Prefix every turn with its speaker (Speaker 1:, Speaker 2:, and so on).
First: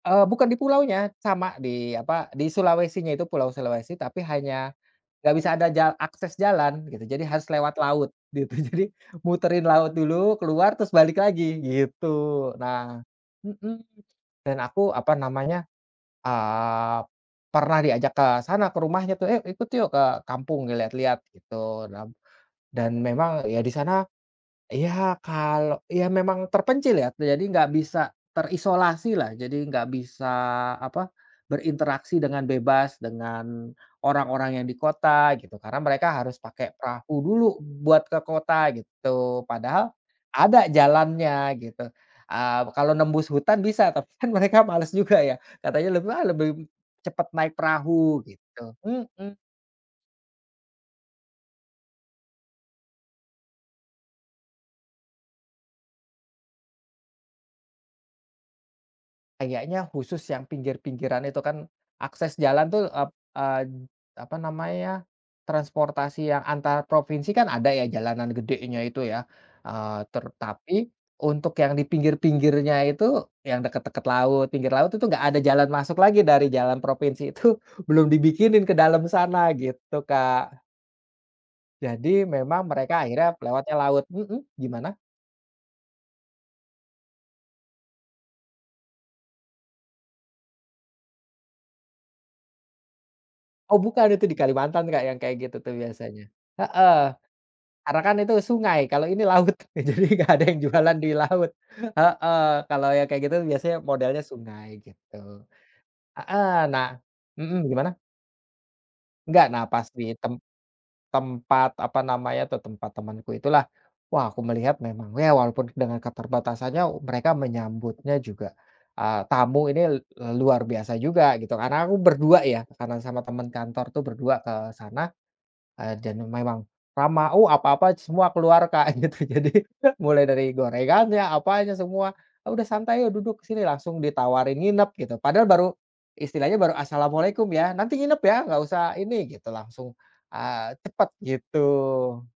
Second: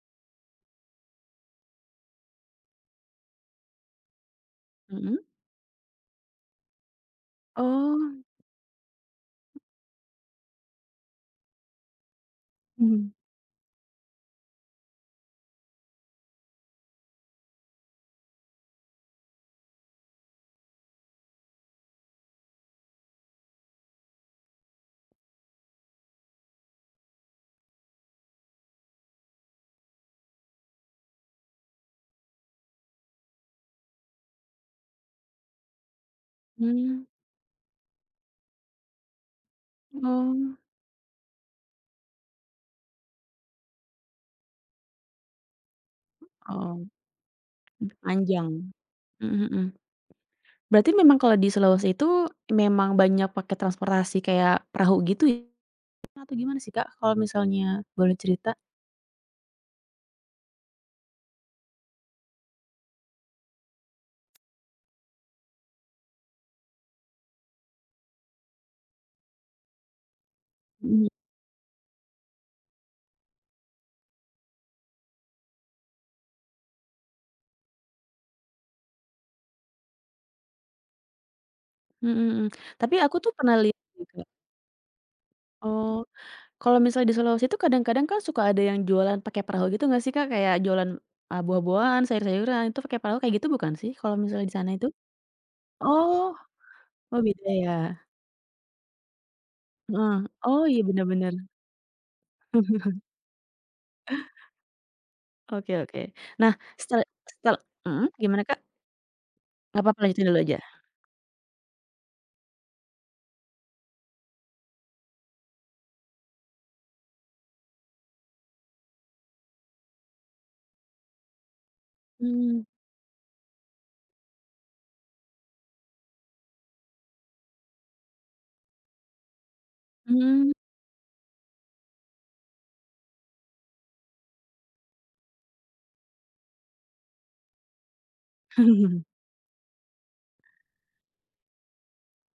Speaker 1: Eee, bukan di pulaunya, sama di apa di Sulawesi-nya itu Pulau Sulawesi tapi hanya
Speaker 2: Mmm.
Speaker 1: enggak bisa ada jal akses jalan gitu. Jadi harus lewat laut
Speaker 2: Oh.
Speaker 1: gitu, jadi muterin laut dulu, keluar terus balik lagi gitu nah
Speaker 2: Hmm.
Speaker 1: mhm, dan aku apa namanya, eee, pernah diajak ke sana ke rumahnya tuh, "Ayuk, ikut yuk ke kampung lihat-lihat," gitu, dam dan memang ya di sana iya kalau iya memang terpencil ya, jadi nggak bisa terisolasilah, jadi nggak bisa apa, berinteraksi dengan bebas dengan orang-orang yang di kota gitu, karena mereka harus pake
Speaker 2: Mmm.
Speaker 1: perahu dulu buat ke kota gitu, padahal
Speaker 2: Oh.
Speaker 1: ada jalannya gitu. Eee, kalau nembus hutan bisa tapi kan mereka males juga ya, katanya lebih, "Ah, lebih
Speaker 2: Oh,
Speaker 1: cepat naik
Speaker 2: mmm,
Speaker 1: perahu
Speaker 2: panjang.
Speaker 1: gitu. Mhm.
Speaker 2: Mhm mhm. Berarti memang kalau di Sulawesi itu, memang banyak pakai transportasi kayak perahu gitu ya, atau gimana sih, Kak, kalau misalnya boleh cerita?
Speaker 1: Kayaknya khusus yang pinggir-pinggiran itu kan akses jalan tuh ep eee, apa namanya, transportasi yang antar provinsi kan ada ya jalanan gedenya itu ya, eee, ter tapi,
Speaker 2: Mmm.
Speaker 1: untuk yang di pinggir-pinggirnya itu, yang deket-deket laut pinggir laut itu enggak ada jalan masuk lagi dari jalan provinsi itu belum dibikinin ke dalam sana gitu, Kak. Jadi
Speaker 2: Mmm mmm.
Speaker 1: memang mereka
Speaker 2: Tapi aku
Speaker 1: akhirnya
Speaker 2: tuh pernah
Speaker 1: lewatnya
Speaker 2: lihat
Speaker 1: laut.
Speaker 2: sih, Kak
Speaker 1: Mmm, gimana?
Speaker 2: eee, kalau misalnya di Sulawesi itu kadang-kadang kan suka ada yang jualan pake perahu gitu gak sih, Kak? Kayak jualan, eee, buah-buahan, sayur-sayuran itu pake perahu kayak gitu bukan
Speaker 1: Oh
Speaker 2: sih?
Speaker 1: bukan
Speaker 2: Kalau
Speaker 1: itu di
Speaker 2: misalnya di sana
Speaker 1: Kalimantan,
Speaker 2: itu?
Speaker 1: Kak, yang kayak gitu tuh
Speaker 2: Oh
Speaker 1: biasanya. Heeh.
Speaker 2: oh beda ya.
Speaker 1: Karena kan itu sungai kalau ini laut. Eee, jadi
Speaker 2: Heeh.
Speaker 1: nggak ada yang
Speaker 2: Oh, iya
Speaker 1: jualan
Speaker 2: bener
Speaker 1: di
Speaker 2: bener.
Speaker 1: laut, heeh, kalau yang kayak gitu biasanya modelnya sungai gitu.
Speaker 2: Oke oke. Nah,
Speaker 1: Heeh, nah
Speaker 2: setele setel
Speaker 1: mhm, gimana?
Speaker 2: mmm, gimana, Kak?
Speaker 1: Nggak
Speaker 2: Gak
Speaker 1: nafas
Speaker 2: apa-apa
Speaker 1: di
Speaker 2: dilanjutin dulu
Speaker 1: temp
Speaker 2: aja.
Speaker 1: tempat apa namanya tuh, tempat temanku itulah, wah aku melihat memang ya walaupun dengan keterbatasannya mereka menyambutnya juga, eee, tamu ini l luar biasa juga gitu. Karena aku berdua
Speaker 2: Mmm.
Speaker 1: ya, tekanan sama temen kantor tuh berdua ke sana, eee, dan memang ramah. Uh, apa-apa semua keluar, Kak, gitu, jadi mulai dari
Speaker 2: Mmm.
Speaker 1: gorengannya, apa aja semua, "Udah santai, ayo duduk sini," langsung ditawarin nginep gitu, padahal baru istilahnya baru, "Assalamualaikum, ya nanti nginep ya nggak usah ini," gitu langsung, eee, cepet gitu.